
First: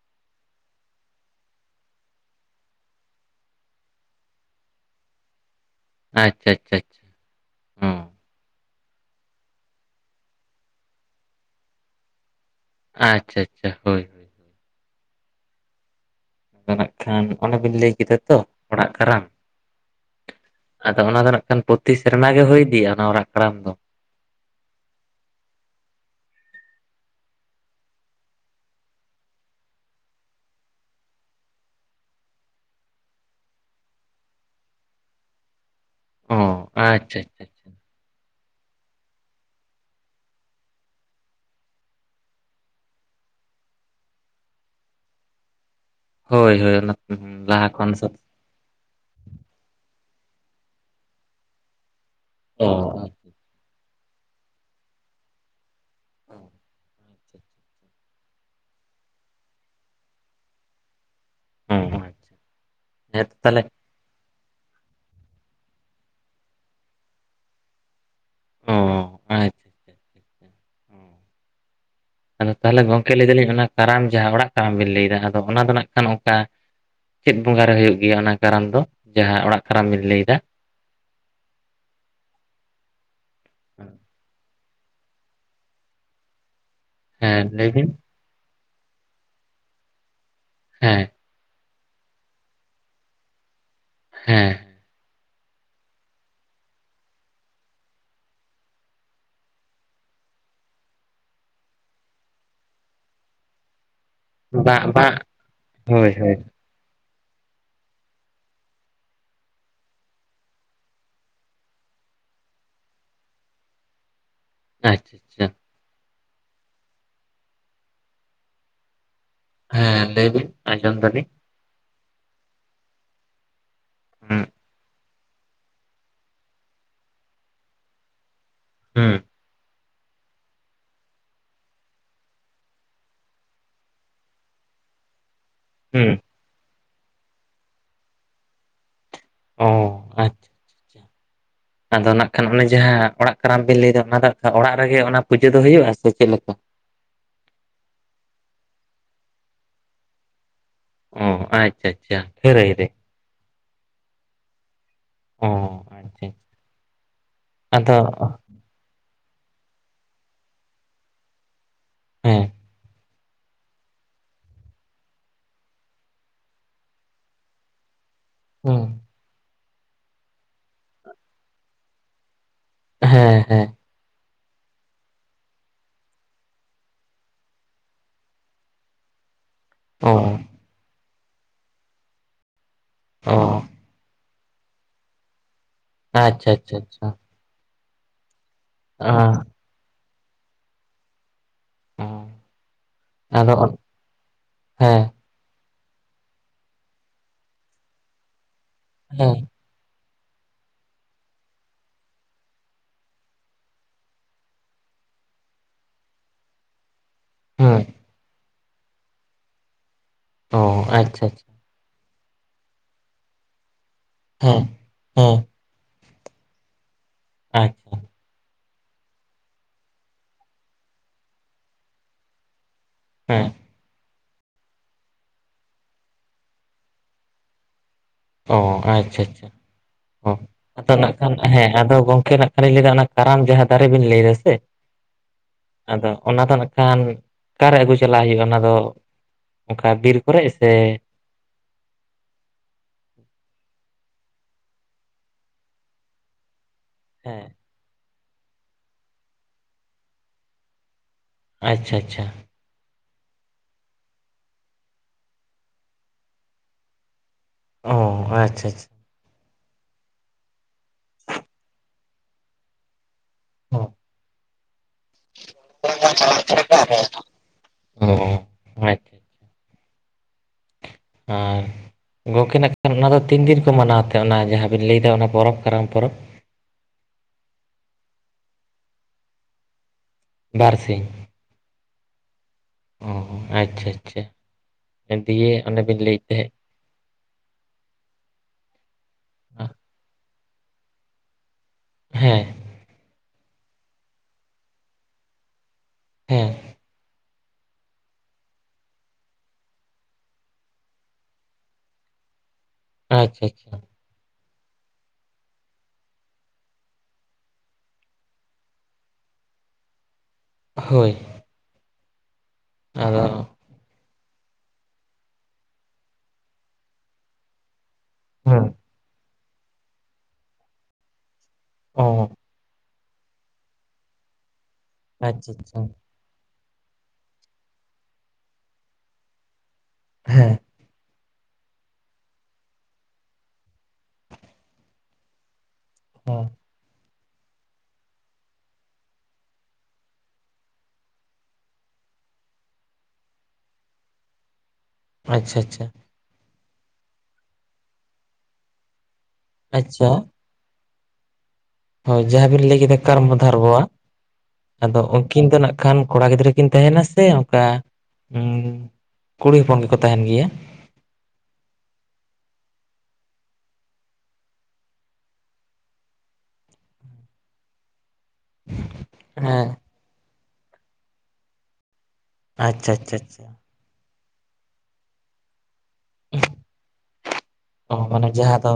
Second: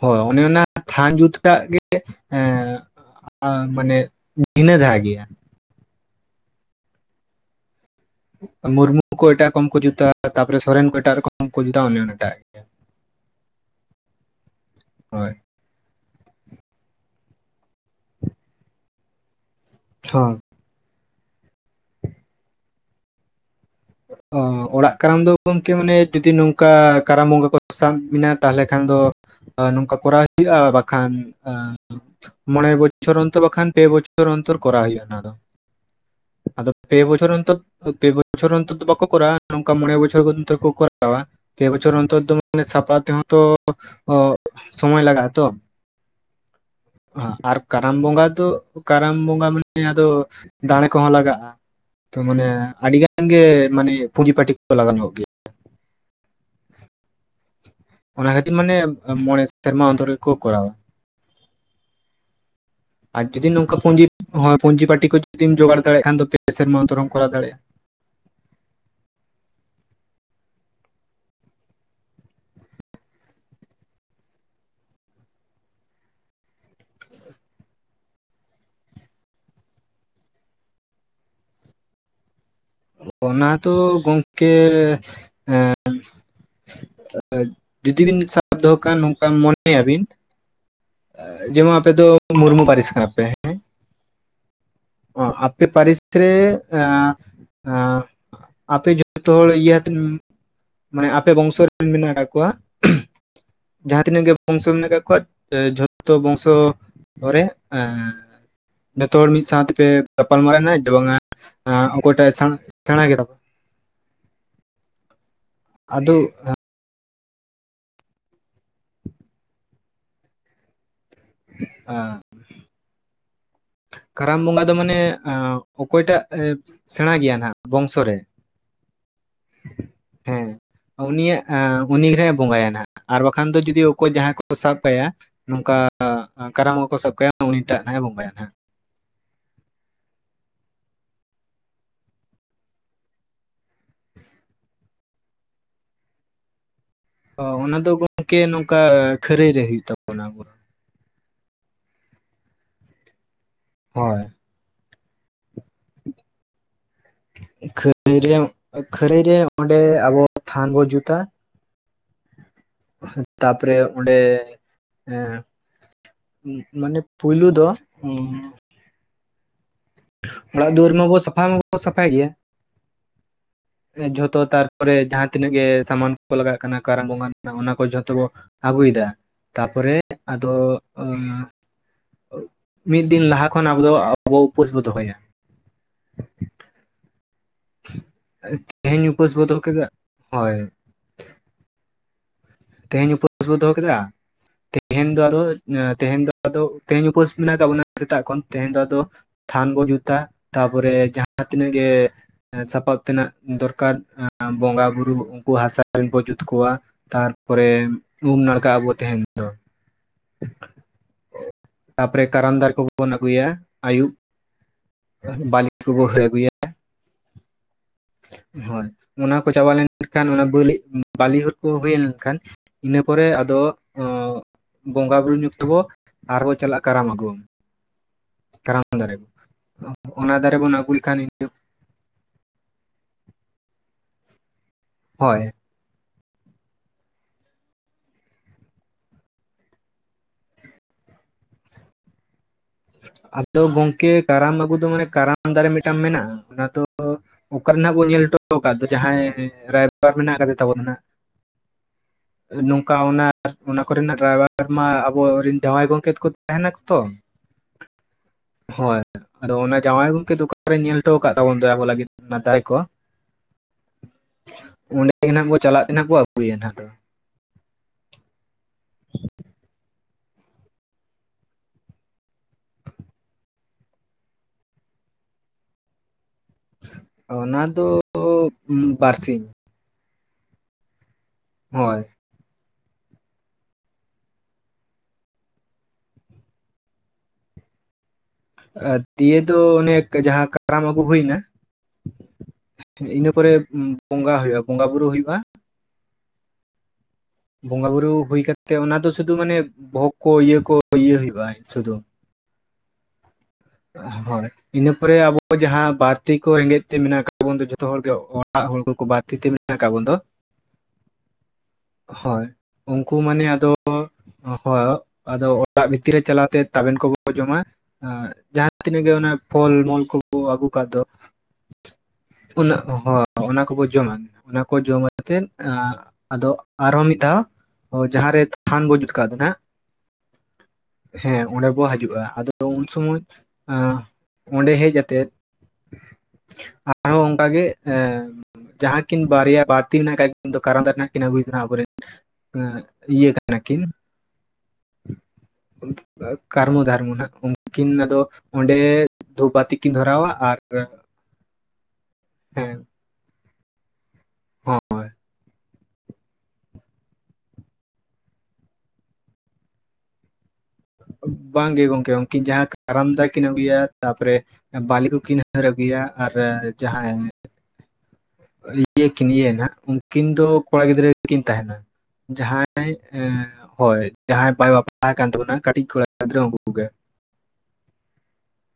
ᱦᱳᱭ ᱚᱱᱮ ᱚᱱᱟ ᱛᱷᱟᱱ ᱡᱩᱛᱴᱟᱜ ᱜᱮ ᱮ ᱢᱟᱱᱮ ᱵᱷᱤᱱᱟᱹ ᱫᱷᱟᱨ ᱜᱮᱭᱟ
ᱟᱪᱪᱷᱟ ᱪᱷᱟ ᱪᱷᱟ
ᱢᱩᱨᱢᱩ ᱠᱚ ᱮᱴᱟᱜ ᱨᱚᱠᱚᱢ ᱠᱚ ᱡᱩᱛᱟ ᱛᱟᱯᱚᱨᱮ ᱥᱚᱨᱮᱱ ᱠᱚ ᱮᱴᱟᱜ ᱨᱚᱠᱚᱢ ᱠᱚ ᱡᱩᱛᱟ ᱚᱱᱮ ᱚᱱᱟᱴᱟᱜ ᱾
ᱟᱪᱪᱷᱟ ᱟᱪᱪᱷᱟ ᱦᱳᱭ᱾ ᱦᱳᱭ
ᱦᱳᱭ᱾
ᱱᱟᱜ ᱠᱷᱟᱱ ᱚᱱᱟᱵᱤᱱ ᱞᱟᱹᱭ ᱠᱮᱫᱟ ᱛᱚ ᱚᱲᱟᱜ ᱠᱟᱨᱟᱢ᱾
ᱦᱚᱸ
ᱟᱫᱚ ᱚᱱᱟ ᱫᱚ ᱱᱟᱜ ᱠᱷᱟᱱ ᱯᱚᱛᱤ ᱥᱮᱨᱢᱟ ᱜᱮ ᱦᱩᱭ ᱤᱫᱤᱜ-ᱟ ᱚᱱᱟ ᱚᱨᱟᱜ ᱠᱟᱨᱟᱢ ᱫᱚ᱾
ᱚᱻ ᱚᱲᱟᱜ ᱠᱟᱨᱟᱢ ᱫᱚ ᱜᱚᱢᱠᱮ ᱢᱟᱱᱮ ᱡᱩᱫᱤ ᱱᱚᱝᱠᱟ ᱠᱟᱨᱟᱢ ᱵᱚᱸᱜᱟ ᱠᱚ ᱥᱟᱵ ᱮᱱᱟ ᱛᱟᱦᱞᱮ ᱠᱷᱟᱱ ᱫᱚᱼᱼ ᱱᱚᱝᱠᱟ ᱠᱚᱨᱟᱣ ᱦᱤᱭᱩᱜ-ᱟ ᱵᱟᱠᱷᱟᱱᱼᱼ ᱢᱚᱬᱮ ᱵᱚᱪᱷᱚᱨ ᱚᱱᱛᱚᱨ ᱵᱟᱠᱷᱟᱱ ᱯᱮ ᱵᱚᱪᱷᱚᱨ ᱚᱱᱛᱚᱨ ᱠᱚᱨᱟᱣ ᱦᱤᱭᱩᱜ-ᱟ ᱱᱚᱣᱟ ᱫᱚ᱾
ᱚ
ᱟᱫᱚ ᱯᱮ
ᱟᱪᱪᱷᱟ
ᱵᱚᱪᱷᱚᱨ
ᱟᱪᱪᱷᱟ
ᱚᱱᱛᱚᱨ
ᱟᱪᱪᱷᱟ.
ᱯᱮ ᱵᱚᱪᱷᱚᱨ ᱚᱱᱛᱚᱨ ᱫᱚ ᱵᱟᱠᱚᱼᱼ ᱠᱚ ᱠᱚᱨᱟᱣᱟ ᱱᱚᱝᱠᱟ ᱢᱚᱬᱮ ᱵᱚᱪᱷᱚᱨ ᱱᱛᱚᱨ ᱠᱚ ᱠᱚᱨᱟᱣᱟ᱾ ᱯᱮ ᱵᱚᱪᱷᱚᱨ ᱚᱱᱛᱚᱨ ᱫᱚ ᱢᱟᱱᱮ ᱥᱟᱯᱲᱟᱣ ᱛᱮᱦᱚᱸ ᱛᱚ ᱚ ᱥᱚᱢᱚᱭ ᱞᱟᱜᱟᱜ-ᱟ ᱛᱚ᱾
ᱦᱳᱭ ᱦᱳᱭ ᱚᱱᱟᱼᱼ
ᱦᱟᱸ ᱟᱨ ᱠᱟᱨᱟᱢ ᱵᱚᱸᱜᱟ ᱫᱚᱼᱼ ᱠᱟᱨᱟᱢ ᱵᱚᱸᱜᱟ ᱢᱟᱱᱮ ᱟᱫᱚ ᱫᱟᱬᱮ ᱠᱚᱦᱚᱸ ᱞᱟᱜᱟᱜ-ᱟ ᱛᱚ ᱢᱟᱱᱮ
ᱚ ᱚ
ᱟᱹᱰᱤᱜᱟᱱᱼᱼ ᱜᱮ ᱢᱟᱱᱮ ᱯᱷᱩᱞ ᱯᱟᱴᱤ ᱠᱚ ᱞᱟᱜᱟᱱ ᱧᱚᱜ ᱜᱮᱭᱟ᱾
[inaudible]
ᱚᱱᱟ ᱠᱷᱟᱹᱛᱤᱨ ᱢᱟᱱᱮ ᱢᱚᱸᱬᱮ ᱥᱮᱨᱢᱟ ᱚᱱᱛᱚᱨ ᱜᱮᱠᱚ ᱠᱚᱨᱟᱣᱟ᱾
ᱟᱪᱪᱷᱟ
ᱟᱨ
ᱦᱮᱸᱛᱚ
ᱡᱩᱫᱤ
ᱛᱟᱦᱚᱞᱮ
ᱱᱚᱝᱠᱟ ᱯᱩᱸᱡᱤᱼᱼ ᱦᱳᱭ ᱯᱩᱧᱡᱤ ᱯᱟᱹᱴᱤ ᱠᱚ ᱡᱩᱫᱤᱢ ᱡᱚᱜᱟᱲ ᱫᱟᱲᱮᱭᱟᱜ ᱠᱷᱟᱱ ᱫᱚ ᱯᱮ ᱥᱮᱨᱢᱟ ᱚᱱᱛᱚᱨᱮᱢ ᱠᱚᱨᱟᱣ ᱫᱟᱲᱮᱭᱟᱜ-ᱟ᱾
ᱚᱻ ᱟᱡ ᱟᱫᱚ ᱛᱟᱦᱚᱞᱮ ᱜᱚᱢᱠᱮ ᱞᱟᱹᱭ ᱫᱟᱞᱤᱧ ᱚᱱᱟ ᱠᱟᱨᱟᱢ ᱡᱟᱦᱟᱸ ᱚᱲᱟᱜ ᱠᱟᱨᱟᱢ ᱵᱤᱱ ᱞᱟᱹᱭᱫᱟ ᱟᱫᱚ ᱚᱱᱟ ᱫᱚ ᱱᱟᱜ ᱠᱟᱱ ᱚᱠᱟᱼᱼ ᱪᱮᱫ ᱵᱚᱸᱜᱟ ᱨᱮ ᱦᱩᱭᱩᱜ ᱜᱮᱭᱟ ᱚᱱᱟ ᱠᱟᱨᱟᱢ ᱫᱚ, ᱡᱟᱦᱟᱸ ᱚᱲᱟᱜ ᱠᱟᱨᱟᱢ ᱵᱤᱱ ᱞᱟᱹᱭ ᱮᱫᱟ᱾
ᱚᱱᱟ ᱫᱚ ᱜᱚᱝᱠᱮ
ᱦᱮᱸ
ᱮᱸᱼᱼ
ᱞᱟᱹᱭ
ᱡᱩᱫᱤ ᱵᱤᱱ ᱥᱟᱵ ᱫᱚᱦᱚ ᱠᱟᱱ ᱱᱚᱝᱠᱟ ᱢᱚᱱᱮᱭᱟᱵᱤᱱᱼᱼ
ᱦᱮᱸᱼᱼ
ᱡᱮᱢᱚᱱ ᱟᱯᱮ ᱫᱚ ᱢᱩᱨᱢᱩ ᱯᱟᱹᱨᱤᱥ ᱠᱟᱱᱟ ᱯᱮ ᱦᱮᱸᱼᱼ
ᱦᱮᱸᱼᱼ
ᱚ ᱟᱯᱮ ᱯᱟᱹᱨᱤᱥ ᱨᱮ, ᱮᱸ ᱟᱸᱼᱼ ᱟᱯᱮ ᱡᱷᱚᱛᱚ ᱦᱚᱲ ᱤᱭᱟᱹ [inaudible] ᱢᱟᱱᱮ ᱟᱯᱮ ᱵᱚᱝᱥᱚ ᱨᱮᱱ ᱢᱮᱱᱟᱜ ᱠᱟᱜ ᱠᱚᱣᱟ ᱡᱟᱦᱟᱸ ᱛᱤᱱᱟᱹᱜ ᱜᱮᱼᱼ ᱵᱚᱝᱥᱚ
ᱵᱟᱝ
ᱢᱮᱱᱟᱜ ᱠᱟᱜ
ᱵᱟᱝ
ᱠᱷᱚᱡ ᱮᱻ
ᱦᱳᱭ
ᱡᱷᱚᱛᱚ
ᱦᱳᱭ
ᱵᱚᱝᱥᱚᱼᱼ ᱯᱚᱨᱮ ᱮᱸᱻ ᱡᱷᱚᱛᱚ ᱦᱚᱲ ᱢᱤᱫ ᱥᱟᱸᱣᱛᱮᱼᱼ ᱯᱮ ᱜᱟᱯᱟᱞ ᱢᱟᱨᱟᱭᱮᱱᱟ ᱡᱮ ᱵᱟᱝ ᱢᱟ ᱚᱠᱚᱭᱴᱟᱜ ᱮ ᱥᱮᱸᱬᱟ ᱥᱮᱸᱬᱟ ᱜᱮ ᱛᱟᱯᱮᱼᱼ
ᱟᱪᱪᱷᱟ ᱟᱪᱪᱷᱟ᱾
ᱟᱫᱳ ᱮᱸᱼᱼ
ᱦᱮᱸ ᱞᱟᱹᱭᱵᱤᱱ ᱟᱸᱡᱚᱢ ᱫᱟᱞᱤᱧ
ᱟᱸᱼᱼ
ᱦᱩᱸ
ᱠᱟᱨᱟᱢ ᱵᱚᱸᱜᱟ ᱫᱚ ᱢᱟᱱᱮ ᱮᱸ ᱚᱠᱚᱭᱴᱟᱜ ᱥᱮᱸᱬᱟ ᱜᱮᱭᱟ? ᱱᱷᱟᱜ ᱵᱚᱝᱥᱚ ᱨᱮᱼᱼ
ᱦᱩᱸ
ᱩᱸ ᱩᱱᱤᱭᱟᱜ ᱟᱸ ᱩᱱᱤ ᱜᱮᱦᱟᱸᱜᱮ ᱮ ᱵᱚᱸᱜᱟᱭᱟ ᱱᱷᱟᱜ᱾ ᱟᱨ ᱵᱟᱠᱷᱟᱱ ᱫᱚ ᱡᱩᱫᱤ ᱚᱠᱚᱭ ᱡᱟᱸᱦᱟᱭ ᱠᱚ ᱥᱟᱵ ᱠᱟᱭᱟᱼᱼ ᱱᱚᱝᱠᱟᱻ
ᱦᱩᱸ
ᱠᱟᱨᱟᱢᱚᱜ ᱠᱚ ᱥᱟᱵ ᱠᱟᱭᱟ ᱩᱱᱤ ᱴᱟᱜ ᱱᱷᱟᱜ ᱮ ᱵᱚᱸᱜᱟᱭᱟ ᱱᱷᱟᱜ᱾
ᱚᱸᱻ ᱟᱪᱪᱷᱼᱼ ᱟᱫᱚ ᱱᱟᱜ ᱠᱷᱟᱱ ᱚᱱᱮ ᱡᱟᱦᱟᱸ ᱚᱲᱟᱜ ᱠᱟᱨᱟᱢ ᱵᱤᱱ ᱞᱟᱹᱭᱫᱟ ᱚᱱᱟ ᱫᱚ ᱚᱲᱟᱜ ᱨᱮᱜᱮ ᱚᱱᱟ ᱯᱩᱡᱟᱹ ᱫᱚ ᱦᱩᱭᱩᱜ-ᱟ ᱥᱮ ᱪᱮᱫ ᱞᱮᱠᱟ?
ᱚᱻ ᱚᱱᱟ ᱫᱚ ᱜᱚᱝᱠᱮ ᱱᱚᱝᱠᱟ ᱠᱷᱟᱹᱨᱟᱹᱭ ᱨᱮ ᱦᱩᱭᱩᱜ ᱛᱟᱵᱚᱱᱟ ᱟᱵᱚᱣᱟᱜ᱾
ᱚᱸ ᱟᱪᱪᱷᱟ ᱟᱪᱪᱷᱟ ᱠᱷᱟᱹᱨᱟᱹᱭ ᱨᱮ᱾
ᱦᱚᱭ
ᱚᱸ ᱟᱪᱪᱷᱟ ᱟᱪᱪᱷᱟ
ᱠᱷᱟᱹᱨᱟᱹᱭ ᱨᱮ ᱠᱷᱟᱹᱨᱟᱹᱭ ᱨᱮ ᱚᱸᱰᱮ ᱟᱵᱚ ᱛᱷᱟᱱ ᱵᱚᱱ ᱡᱩᱛᱟ᱾
ᱦᱮᱸ
ᱛᱟᱨᱯᱚᱨᱮ ᱚᱸᱰᱮ ᱮ ᱢᱟᱱᱮ ᱯᱩᱭᱞᱩ ᱫᱚ,
ᱦᱩ
ᱚᱲᱟᱜ ᱫᱩᱣᱟᱹᱨ ᱢᱟᱵᱚ ᱥᱟᱯᱷᱟ ᱢᱟᱵᱚ ᱥᱟᱯᱷᱟᱭ ᱜᱮᱭᱟ᱾
ᱦᱮᱸ ᱦᱮᱸ
ᱡᱷᱚᱛᱚ ᱛᱟᱨᱯᱚᱨᱮ ᱡᱟᱸᱦᱟ ᱛᱤᱱᱟᱹᱜ ᱜᱮ ᱥᱟᱢᱟᱱ ᱠᱚ ᱞᱟᱜᱟᱜ ᱠᱟᱱᱟ ᱠᱟᱨᱟᱢ ᱵᱚᱸᱜᱟ ᱨᱮᱱᱟᱜ ᱚᱱᱟ ᱠᱚ ᱡᱷᱚᱛᱚ ᱠᱚ, ᱟᱹᱜᱩᱭᱫᱟ, ᱛᱟᱯᱚᱨᱮ
ᱚ
ᱟᱫᱚ ᱢᱤᱫ ᱫᱤᱱ
ᱚ
ᱞᱟᱦᱟ ᱠᱷᱚᱱ ᱟᱵᱚ ᱫᱚ, ᱟᱵᱚ ᱩᱯᱟᱹᱥ ᱵᱚ ᱫᱚᱦᱚᱭᱟ᱾
ᱟᱪᱪᱷᱟ ᱟᱪᱪᱷᱟ ᱟᱪᱪᱷᱟ,
ᱛᱮᱦᱮᱧ ᱩᱯᱟᱹᱥ
ᱟᱸ
ᱵᱚ ᱫᱚᱦᱚ ᱠᱟᱫᱟ, ᱦᱳᱭ
ᱚᱸ
ᱛᱮᱦᱮᱧ ᱩᱯᱟᱹᱥ
ᱟᱫᱚ
ᱵᱚ ᱫᱚᱦᱚ ᱠᱮᱫᱟ
ᱦᱮᱸ
ᱛᱮᱦᱮᱧ ᱫᱚ ᱟᱫᱚ, ᱛᱮᱦᱮᱧ ᱫᱚ ᱟᱫᱚ ᱛᱮᱦᱮᱧ ᱩᱯᱟᱹᱥ ᱢᱮᱱᱟᱭ ᱛᱟᱵᱚᱱᱟ ᱥᱮᱛᱟᱜ ᱠᱷᱚᱱ ᱛᱮᱦᱮᱧ ᱫᱚ ᱟᱫᱚ,
ᱦᱮᱸ
ᱛᱷᱟᱱ ᱵᱚ ᱡᱩᱛᱟ ᱛᱟᱯᱚᱨᱮ ᱡᱟᱸᱦᱟ ᱛᱤᱱᱟᱹᱜ ᱜᱮ, ᱥᱟᱯᱟᱵ ᱛᱮᱱᱟᱜ ᱫᱚᱨᱠᱟᱨ ᱵᱚᱸᱜᱟ ᱵᱩᱨᱩ ᱩᱱᱠᱩ ᱦᱟᱥᱟ ᱨᱤᱱ ᱵᱚᱱ ᱡᱩᱛ ᱠᱚᱣᱟ᱾ ᱛᱟᱨᱯᱚᱨᱮ
ᱦᱮᱸ
ᱩᱢ ᱱᱟᱲᱠᱟ ᱟᱵᱚ ᱛᱮᱦᱮᱧ ᱫᱚ,
ᱦᱚ ᱟᱪᱪᱷᱟ ᱟᱪᱪᱷᱟ᱾
ᱛᱟᱯᱚᱨᱮ ᱠᱟᱨᱟᱢ ᱫᱟᱨᱮ ᱠᱚᱵᱚᱱ [inaudible] ᱟᱹᱜᱩᱭᱟ ᱟᱹᱭᱩᱵ᱾
ᱦᱮᱸ᱾ ᱦᱮᱸ
ᱵᱟᱞᱤᱤᱠ ᱠᱚ ᱵ ᱦ [inaudible] ᱟᱹᱜᱩᱭᱟ᱾
ᱟᱪ
ᱦᱳᱭ ᱚᱱᱟ ᱠᱚ ᱪᱟᱵᱟ ᱞᱮᱱᱠᱷᱟᱱ ᱚᱱᱟ ᱵᱟᱹᱞᱤ ᱵᱟᱞᱤ ᱦᱟᱨ ᱠᱚ ᱦᱩᱭ ᱞᱮᱱᱠᱷᱟᱱ ᱤᱱᱟᱹ ᱯᱚᱨᱮ
ᱦᱮᱸ
ᱟᱫᱚ ᱵᱚᱸᱜᱟ ᱵᱩᱨᱩᱱᱧᱩᱜ ᱛᱚᱵᱚ ᱟᱨᱵᱚ ᱪᱟᱞᱟᱜ ᱠᱟᱨᱟᱢ ᱟᱹᱜᱩ᱾
ᱚ
ᱠᱟᱨᱟᱢ ᱫᱟᱨᱮ
ᱟᱪᱪᱷᱟ ᱟᱪᱪᱷᱟ᱾ ᱚ
ᱚᱱᱟ ᱫᱟᱨᱮ ᱵᱚᱱ ᱟᱹᱜᱩ
ᱟᱫᱚ
ᱞᱮᱠᱷᱟᱱ
ᱱᱟᱜᱠᱷᱟᱱ ᱦᱮᱸ ᱟᱫᱚ ᱜᱚᱝᱠᱮ ᱱᱟᱜ ᱠᱷᱟᱱᱤᱧ ᱞᱟᱹᱭ ᱫᱟ ᱚᱱᱟ ᱠᱟᱨᱟᱢ ᱡᱟᱦᱟᱸ ᱫᱟᱨᱮ ᱵᱤᱱ ᱞᱟᱹᱭ ᱫᱟ ᱥᱮ
ᱦᱳᱭ᱾
ᱟᱫᱚ ᱚᱱᱟ ᱫᱚ ᱱᱟᱜ ᱠᱷᱟᱱ ᱟᱠᱟᱨᱮ ᱟᱹᱜᱩ ᱪᱟᱞᱟᱣ ᱦᱩᱭᱩᱜ-ᱟ ᱚᱱᱟ ᱫᱚ᱾ ᱚᱠᱟ ᱵᱤᱨ ᱠᱚᱨᱮ ᱥᱮ
ᱟᱫᱚ ᱜᱚᱝᱠᱮ ᱠᱟᱨᱟᱢ ᱟᱹᱜᱩ ᱫᱚ ᱢᱟᱱᱮ, ᱠᱟᱨᱟᱢ ᱫᱟᱨᱮ ᱢᱤᱫᱴᱟᱝ ᱢᱮᱱᱟᱜ-ᱟ ᱚᱱᱟ ᱫᱚ
ᱦᱮᱸ
ᱚᱠᱟ ᱨᱮᱱᱟᱜ ᱵᱚᱱ ᱧᱮᱞ ᱴᱚ [inaudible] ᱠᱟᱫ ᱫᱚ ᱡᱟᱦᱟᱸᱭ ᱨᱟᱭᱵᱟᱨ ᱢᱮᱱᱟᱜ ᱟᱠᱟᱫᱮ ᱛᱟᱵᱚᱱᱟ
ᱟᱪᱪᱷᱟ ᱟᱪᱪᱷᱟ᱾
ᱱᱚᱝᱠᱟ ᱚᱱᱟ-ᱚᱱᱟ ᱠᱚᱨᱮᱱᱟᱜ ᱰᱨᱟᱭᱵᱟᱨ ᱢᱟ ᱟᱵᱚᱨᱮᱱ ᱡᱟᱶᱟᱭ ᱜᱚᱝᱠᱮᱛ ᱠᱚ ᱛᱟᱦᱮᱱᱟ ᱠᱚ ᱛᱚ
ᱚ ᱟᱪ
ᱦᱳᱭ, ᱟᱫᱚ ᱚᱱᱟ ᱡᱟᱶᱟᱭ ᱜᱚᱝᱠᱮ ᱫᱚ ᱚᱠᱟ ᱨᱮ ᱧᱮᱞ ᱴᱚ ᱟᱠᱟᱫ ᱛᱟᱵᱚᱱ ᱫᱚᱭ ᱟᱵᱚ ᱞᱟᱹᱜᱤᱫ, ᱱᱟ ᱫᱟᱨᱮ ᱠᱚ᱾
ᱦᱚᱸ᱾
ᱚᱸᱰᱮ ᱦᱱᱟᱜ [unintelligible] ᱵᱚ ᱪᱟᱞᱟᱜ ᱛᱮ ᱱᱟᱜ ᱵᱚ ᱟᱹᱜᱩᱭᱟ ᱱᱟᱦᱟᱜ᱾
ᱚᱸᱻ᱾ ᱚ᱾ ᱜᱚᱝᱠᱮ ᱱᱟᱜ ᱠᱷᱟᱱ ᱚᱱᱟ ᱫᱚ ᱛᱤᱱ ᱫᱤᱱ ᱠᱚ ᱢᱟᱱᱟᱣ ᱛᱮ, ᱚᱱᱟ ᱡᱟᱦᱟᱸ ᱵᱤᱱ ᱞᱟᱹᱭᱫᱟ ᱚᱱᱟ ᱯᱚᱨᱚᱵᱽ ᱠᱟᱨᱟᱢ ᱯᱚᱨᱚᱵᱽ?
ᱚᱱᱟ ᱫᱚᱻ ᱵᱟᱨᱥᱤᱧ᱾
ᱵᱟᱨᱥᱤᱧ᱾
ᱦᱳᱭ᱾
ᱚ ᱟᱪᱪᱷᱟ ᱟᱪᱪᱷᱟ᱾ ᱫᱤᱭᱮ ᱚᱱᱮ ᱵᱤᱱ ᱞᱟᱹᱭᱮᱫ ᱛᱟᱦᱮᱸᱫ
ᱟᱨ ᱫᱤᱭᱮ ᱫᱚ ᱚᱱᱮ ᱡᱟᱦᱟᱸ ᱠᱟᱨᱟᱢ ᱟᱹᱜᱩ ᱦᱩᱭ ᱱᱟ
ᱦᱮᱸ᱾
ᱤᱱᱟᱹ ᱯᱚᱨᱮ ᱵᱚᱸᱜᱟ ᱦᱩᱭᱩᱜᱼᱟ, ᱵᱚᱸᱜᱟ ᱵᱩᱨᱩ ᱦᱩᱭᱩᱜᱼᱟ
ᱦᱮᱸ᱾
ᱵᱚᱸᱜᱟ ᱵᱩᱨᱩ ᱦᱩᱭ ᱠᱟᱛᱮᱜ ᱚᱱᱟ ᱫᱚ ᱥᱩᱫᱩ ᱢᱟᱱᱮ ᱵᱚᱷᱚᱜᱽ ᱠᱚ ᱤᱭᱟᱹ ᱠᱚ ᱤᱭᱟᱹ ᱦᱩᱭᱩᱜᱼᱟ ᱥᱩᱫᱩ᱾
ᱟᱪᱪᱷᱟ ᱟᱪᱪᱷᱟ᱾
ᱦᱳᱭ᱾ ᱤᱱᱟᱹ ᱯᱚᱨᱮ ᱟᱵᱚ ᱫᱚ ᱡᱟᱦᱟᱸ ᱵᱟᱹᱲᱛᱤ ᱠᱚ ᱨᱮᱸᱜᱮᱡ ᱛᱮ ᱢᱮᱱᱟᱜ ᱟᱠᱟᱫ ᱵᱚᱱ ᱫᱚ ᱡᱚᱛᱚ ᱦᱚᱲ ᱜᱮ ᱚᱲᱟᱜ ᱦᱚᱲ ᱠᱚ ᱠᱚ ᱵᱟᱹᱲᱛᱤ ᱛᱮ ᱢᱮ ᱦᱮᱸᱠᱟ ᱵᱚᱱ ᱫᱚ᱾
ᱦᱳᱭ᱾
ᱦᱳᱭ, ᱩᱱᱠᱩ ᱢᱟᱱᱮ ᱟᱫᱚ ᱦᱳᱭ, ᱟᱫᱚ ᱚᱲᱟᱜ ᱵᱷᱤᱛᱤᱨ ᱨᱮ ᱪᱟᱞᱟᱣ ᱠᱟᱛᱮᱫ ᱛᱟᱵᱮᱱ ᱠᱚᱵᱚᱱ ᱡᱚᱢᱟ᱾ ᱟᱨ
ᱦᱮᱸ
ᱡᱟᱦᱟᱸ ᱛᱤᱱᱟᱹᱜ ᱜᱮ ᱚᱱᱟ ᱯᱷᱚᱞ ᱢᱚᱞ ᱠᱚ ᱠᱚ ᱟᱹᱜᱩ ᱠᱟᱫ ᱫᱚ
ᱚ
ᱚᱱᱟ ᱦᱚᱸ ᱚᱱᱟ ᱠᱚᱵᱚ ᱡᱚᱢᱟ, ᱚᱱᱟ ᱠᱚ ᱡᱚᱢᱛᱮᱫ
ᱟᱪᱪᱷᱟ ᱟᱪᱪᱷᱟ ᱦᱮᱸ
ᱟᱨ ᱟᱫᱚ ᱟᱨᱦᱚᱸ ᱢᱤᱫ ᱫᱷᱟᱣ, ᱡᱟᱦᱟᱸᱱᱨᱮ ᱛᱷᱟᱱ ᱵᱚ ᱡᱩᱛ ᱠᱟᱫ ᱫᱚ ᱱᱟᱦᱟᱜ
ᱦᱮᱸ᱾
ᱦᱮᱸ ᱚᱸᱰᱮ ᱵᱚ ᱦᱟᱹᱡᱩᱜᱼᱟ, ᱟᱫᱚ ᱩᱱ ᱥᱚᱢᱚᱭ ᱟᱸ ᱚᱸᱰᱮ ᱦᱮᱡ ᱟᱛᱮᱫ
ᱦᱚᱸ᱾
ᱟᱨᱦᱚᱸ ᱚᱱᱠᱟᱜᱮ ᱮᱸᱻ ᱡᱟᱦᱟᱸ ᱠᱤᱱ ᱵᱟᱨᱭᱟ ᱵᱟᱹᱲᱛᱤ ᱦᱮᱱᱟᱜ ᱠᱟᱜ ᱠᱤᱱ ᱫᱚ ᱠᱟᱨᱟᱢ ᱫᱟᱨᱮ ᱱᱟᱷᱟᱜ ᱠᱤᱱ ᱟᱹᱜᱩᱭ ᱫᱚ ᱱᱟᱦᱟᱜ ᱟᱵᱚ ᱨᱮᱱ ᱮᱸ ᱤᱭᱟᱹ ᱠᱟᱱᱟ ᱠᱤᱱ
ᱟᱪᱷᱟ-ᱟᱪᱷᱟ᱾
ᱠᱟᱨᱢᱚ ᱫᱷᱟᱨᱢᱚ ᱱᱟᱦᱟᱜ ᱩᱱᱠᱤᱱ ᱟᱫᱚ ᱚᱸᱰᱮ ᱫᱷᱩᱯᱟᱹᱛᱤ ᱠᱤᱱ
ᱟᱪᱪᱷᱟ
ᱫᱷᱚᱨᱟᱣᱟ ᱟᱨ
ᱦᱳᱭ ᱡᱟᱦᱟᱸ ᱵᱤᱱ
ᱦᱮᱸ
ᱞᱟᱹᱭ ᱠᱮᱫᱟ ᱠᱟᱨᱢᱚ ᱫᱷᱟᱨ ᱵᱚᱣᱟᱜ
ᱦᱚᱸ
ᱟᱫᱚ ᱩᱱᱠᱤᱱ ᱫᱚᱱᱟ ᱠᱷᱟᱱ ᱠᱚᱲᱟ ᱜᱤᱫᱽᱨᱟᱹ ᱠᱤᱱ ᱛᱟᱦᱮᱱᱟ ᱥᱮ ᱚᱱᱠᱟ, ᱦᱩᱸ ᱠᱩᱲᱤ ᱦᱚᱯᱚᱱ ᱜᱮᱠᱚ ᱛᱟᱦᱮᱱ ᱜᱮᱭᱟ?
ᱵᱟᱝᱜᱮ ᱜᱚᱝᱠᱮ ᱩᱱᱠᱤᱱ ᱡᱟᱦᱟᱸ ᱠᱟᱨᱟᱢᱫᱟ ᱠᱤᱱ ᱟᱹᱜᱩᱭᱟ ᱛᱟᱨᱯᱚᱨᱮ ᱵᱟᱞᱤ ᱠᱚ ᱠᱤᱱ ᱦᱟᱹᱨ ᱟᱹᱜᱩᱭᱟ ᱟᱨ ᱡᱟᱦᱟᱸᱭ ᱤᱭᱟᱹ ᱠᱤᱱ ᱤᱭᱟᱹᱭ
ᱦᱮᱸ
ᱱᱟᱦ ᱩᱱᱠᱤᱱ ᱫᱚ ᱠᱚᱲᱟ ᱜᱤᱫᱽᱨᱟᱹ ᱠᱤᱱ ᱛᱟᱦᱮᱱᱟ᱾ ᱡᱟᱦᱟᱸᱭ,
ᱟᱪᱪᱷᱟ ᱟᱪᱪᱷᱟ ᱟᱪᱪᱷᱟ
ᱦᱳᱭ ᱡᱟᱦᱟᱸᱭ ᱵᱟᱭ ᱵᱟᱯᱞᱟ ᱟᱠᱟᱱ ᱛᱟᱵᱚᱱᱟ ᱠᱟᱹᱴᱤᱡ ᱠᱚᱲᱟ ᱜᱤᱫᱽᱨᱟᱹ ᱩᱱᱠᱩ ᱠᱚᱜᱮ᱾
ᱚ ᱢᱟᱱᱮ ᱡᱟᱦᱟᱸ ᱫᱚ,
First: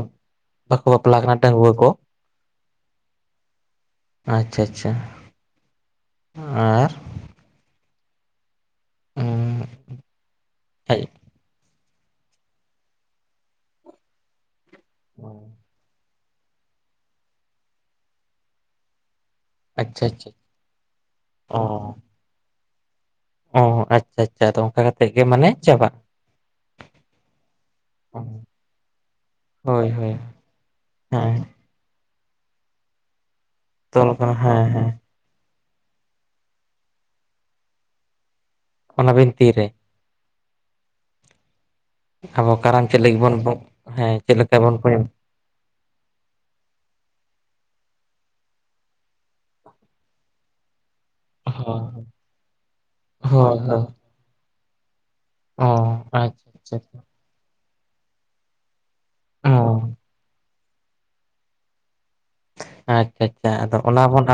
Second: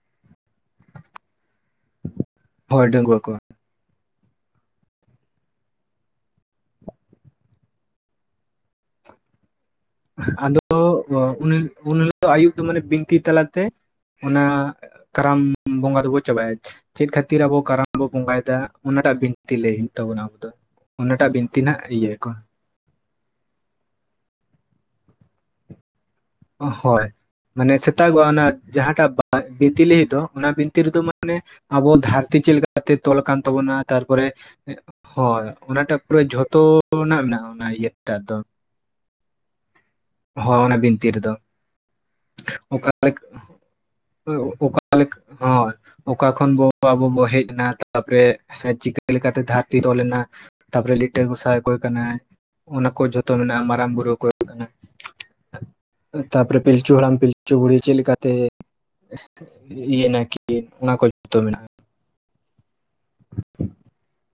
ᱵᱟᱠᱚ ᱵᱟᱯᱞᱟ ᱠᱟᱱᱟ ᱰᱟᱺᱜᱩᱣᱟᱹ ᱠᱚ᱾
ᱦᱳᱭ ᱰᱟᱺᱜᱩᱣᱟᱹ ᱠᱚᱣᱟᱜ᱾
ᱟᱪᱷᱟ-ᱟᱪᱷᱟ ᱟᱨ᱾ ᱩᱸ᱾
ᱟᱫᱚ ᱩᱱ ᱩᱱᱦᱤᱞᱳᱜ ᱟᱹᱭᱩᱵ ᱫᱚ ᱢᱟᱱᱮ ᱵᱤᱱᱛᱤ ᱛᱟᱞᱟᱛᱮ ᱚᱱᱟ ᱠᱟᱨᱟᱢ ᱵᱚᱸᱜᱟ ᱫᱚᱵᱚ ᱪᱟᱵᱟᱭᱟ᱾ ᱪᱮᱫ ᱠᱷᱟᱹᱛᱤᱨ ᱟᱵᱚ ᱠᱟᱨᱟᱢ ᱵᱚ ᱵᱚᱸᱜᱟᱭᱮᱫᱟ ᱚᱱᱟᱴᱟᱜ ᱵᱤᱱ ᱛᱤ ᱞᱟᱹᱭ ᱦᱩᱭᱩᱜ
ᱟᱪᱪᱷᱟ
ᱛᱟᱵᱚᱱᱟ
ᱟᱪᱪᱷᱟ
ᱚᱱᱟᱴᱟᱜ
ᱚ
ᱵᱤᱱᱛᱤ ᱱᱟᱜ ᱤᱭᱟᱹ ᱠᱚ᱾
ᱚ ᱟᱪᱷᱟ-ᱟᱪᱷᱟ ᱟᱫᱚ ᱚᱱᱠᱟ ᱠᱟᱛᱮᱜ ᱜᱮ ᱢᱟᱱᱮ ᱪᱟᱵᱟᱜᱼᱟ᱾
ᱦᱳᱭ᱾ ᱢᱟᱱᱮ ᱥᱮᱛᱟᱜᱚᱜᱼᱟ ᱚᱱᱟ ᱡᱟᱦᱟᱸᱴᱟᱜ ᱵᱤᱱᱛᱤ
ᱦᱳᱭ
ᱞᱟᱹᱜᱤᱫ
ᱦᱳᱭ
ᱫᱚ ᱚᱱᱟ ᱵᱤᱱᱛᱤ ᱨᱮᱫᱚ ᱢᱟᱱᱮ
ᱦᱮᱸ
ᱟᱵᱚ ᱫᱷᱟᱹᱨᱛᱤ ᱪᱮᱫ ᱞᱮᱠᱟᱛᱮ ᱛᱚᱞ ᱟᱠᱟᱱ ᱛᱟᱵᱚᱱᱟ
ᱛᱚᱞ
ᱛᱟᱨᱯᱚᱨᱮ
ᱠᱟᱱᱟ ᱦᱮᱸ ᱦᱮᱸ
ᱦᱳᱭ ᱚᱱᱟᱴᱟᱜ ᱯᱩᱨᱟᱹ ᱡᱷᱚᱛᱚᱱᱟᱜ ᱢᱮᱱᱟᱜᱼᱟ ᱚᱱᱟ ᱤᱭᱟᱹ ᱴᱟᱜ ᱫᱚ᱾
ᱚᱱᱟ ᱵᱤᱱᱛᱤᱨ ᱨᱮ᱾
ᱦᱳᱭ ᱚᱱᱟ ᱵᱤᱱᱛᱤ ᱨᱮᱫᱚ᱾
ᱟᱵᱚ ᱠᱟᱨᱟᱢ
ᱚᱠᱟ
ᱪᱮᱫ ᱞᱟᱹᱜᱤᱫ
ᱞᱮᱠᱟ
ᱵᱚᱱ ᱦᱮᱸ ᱪᱮ ᱞᱮᱠᱟ ᱵᱚᱱ
ᱚᱠᱟ ᱞᱮᱠᱟ ᱦᱳᱭ᱾ ᱚᱠᱟ ᱠᱷᱚᱱ ᱵᱚ ᱟᱵᱚ ᱵᱚ ᱦᱮᱡ ᱮᱱᱟ ᱛᱟᱨᱯᱚᱨᱮ ᱪᱤᱠᱟᱹ ᱞᱮᱠᱟᱛᱮ ᱫᱷᱟᱹᱨᱛᱤ ᱛᱚᱞᱮᱱᱟ ᱛᱟᱯᱚᱨᱮ ᱞᱤᱴᱟᱹ ᱜᱚᱸᱥᱟᱭ ᱚᱠᱚᱭ ᱠᱟᱱᱟᱭ, ᱚᱱᱟ ᱠᱚ ᱡᱷᱚᱛᱚ
ᱦᱳᱭ
ᱢᱮᱱᱟᱜᱼᱟ
ᱦᱳᱭ
ᱢᱟᱨᱟᱝ ᱵᱩᱨᱩ ᱚᱠᱚᱭ ᱠᱟᱱᱟ
ᱚ᱾ ᱟᱪᱪᱷᱟ
ᱛᱟᱯᱚᱨᱮ
ᱟᱪᱪᱷᱟ
ᱯᱤᱞᱪᱩ ᱦᱟᱲᱟᱢ ᱯᱤᱞᱪᱩ ᱵᱩᱲᱦᱤ ᱪᱮᱫ ᱞᱮᱠᱟᱛᱮ
ᱚ
ᱤᱭᱟᱹ ᱱᱟᱠᱤ ᱚᱱᱟ ᱠᱚ ᱡᱚᱛᱚ ᱢᱮᱱᱟᱜᱼᱟ᱾
ᱟᱪᱷᱟ-ᱟᱪᱷᱟ ᱟᱫᱚ ᱚᱱᱟ ᱵᱚᱱ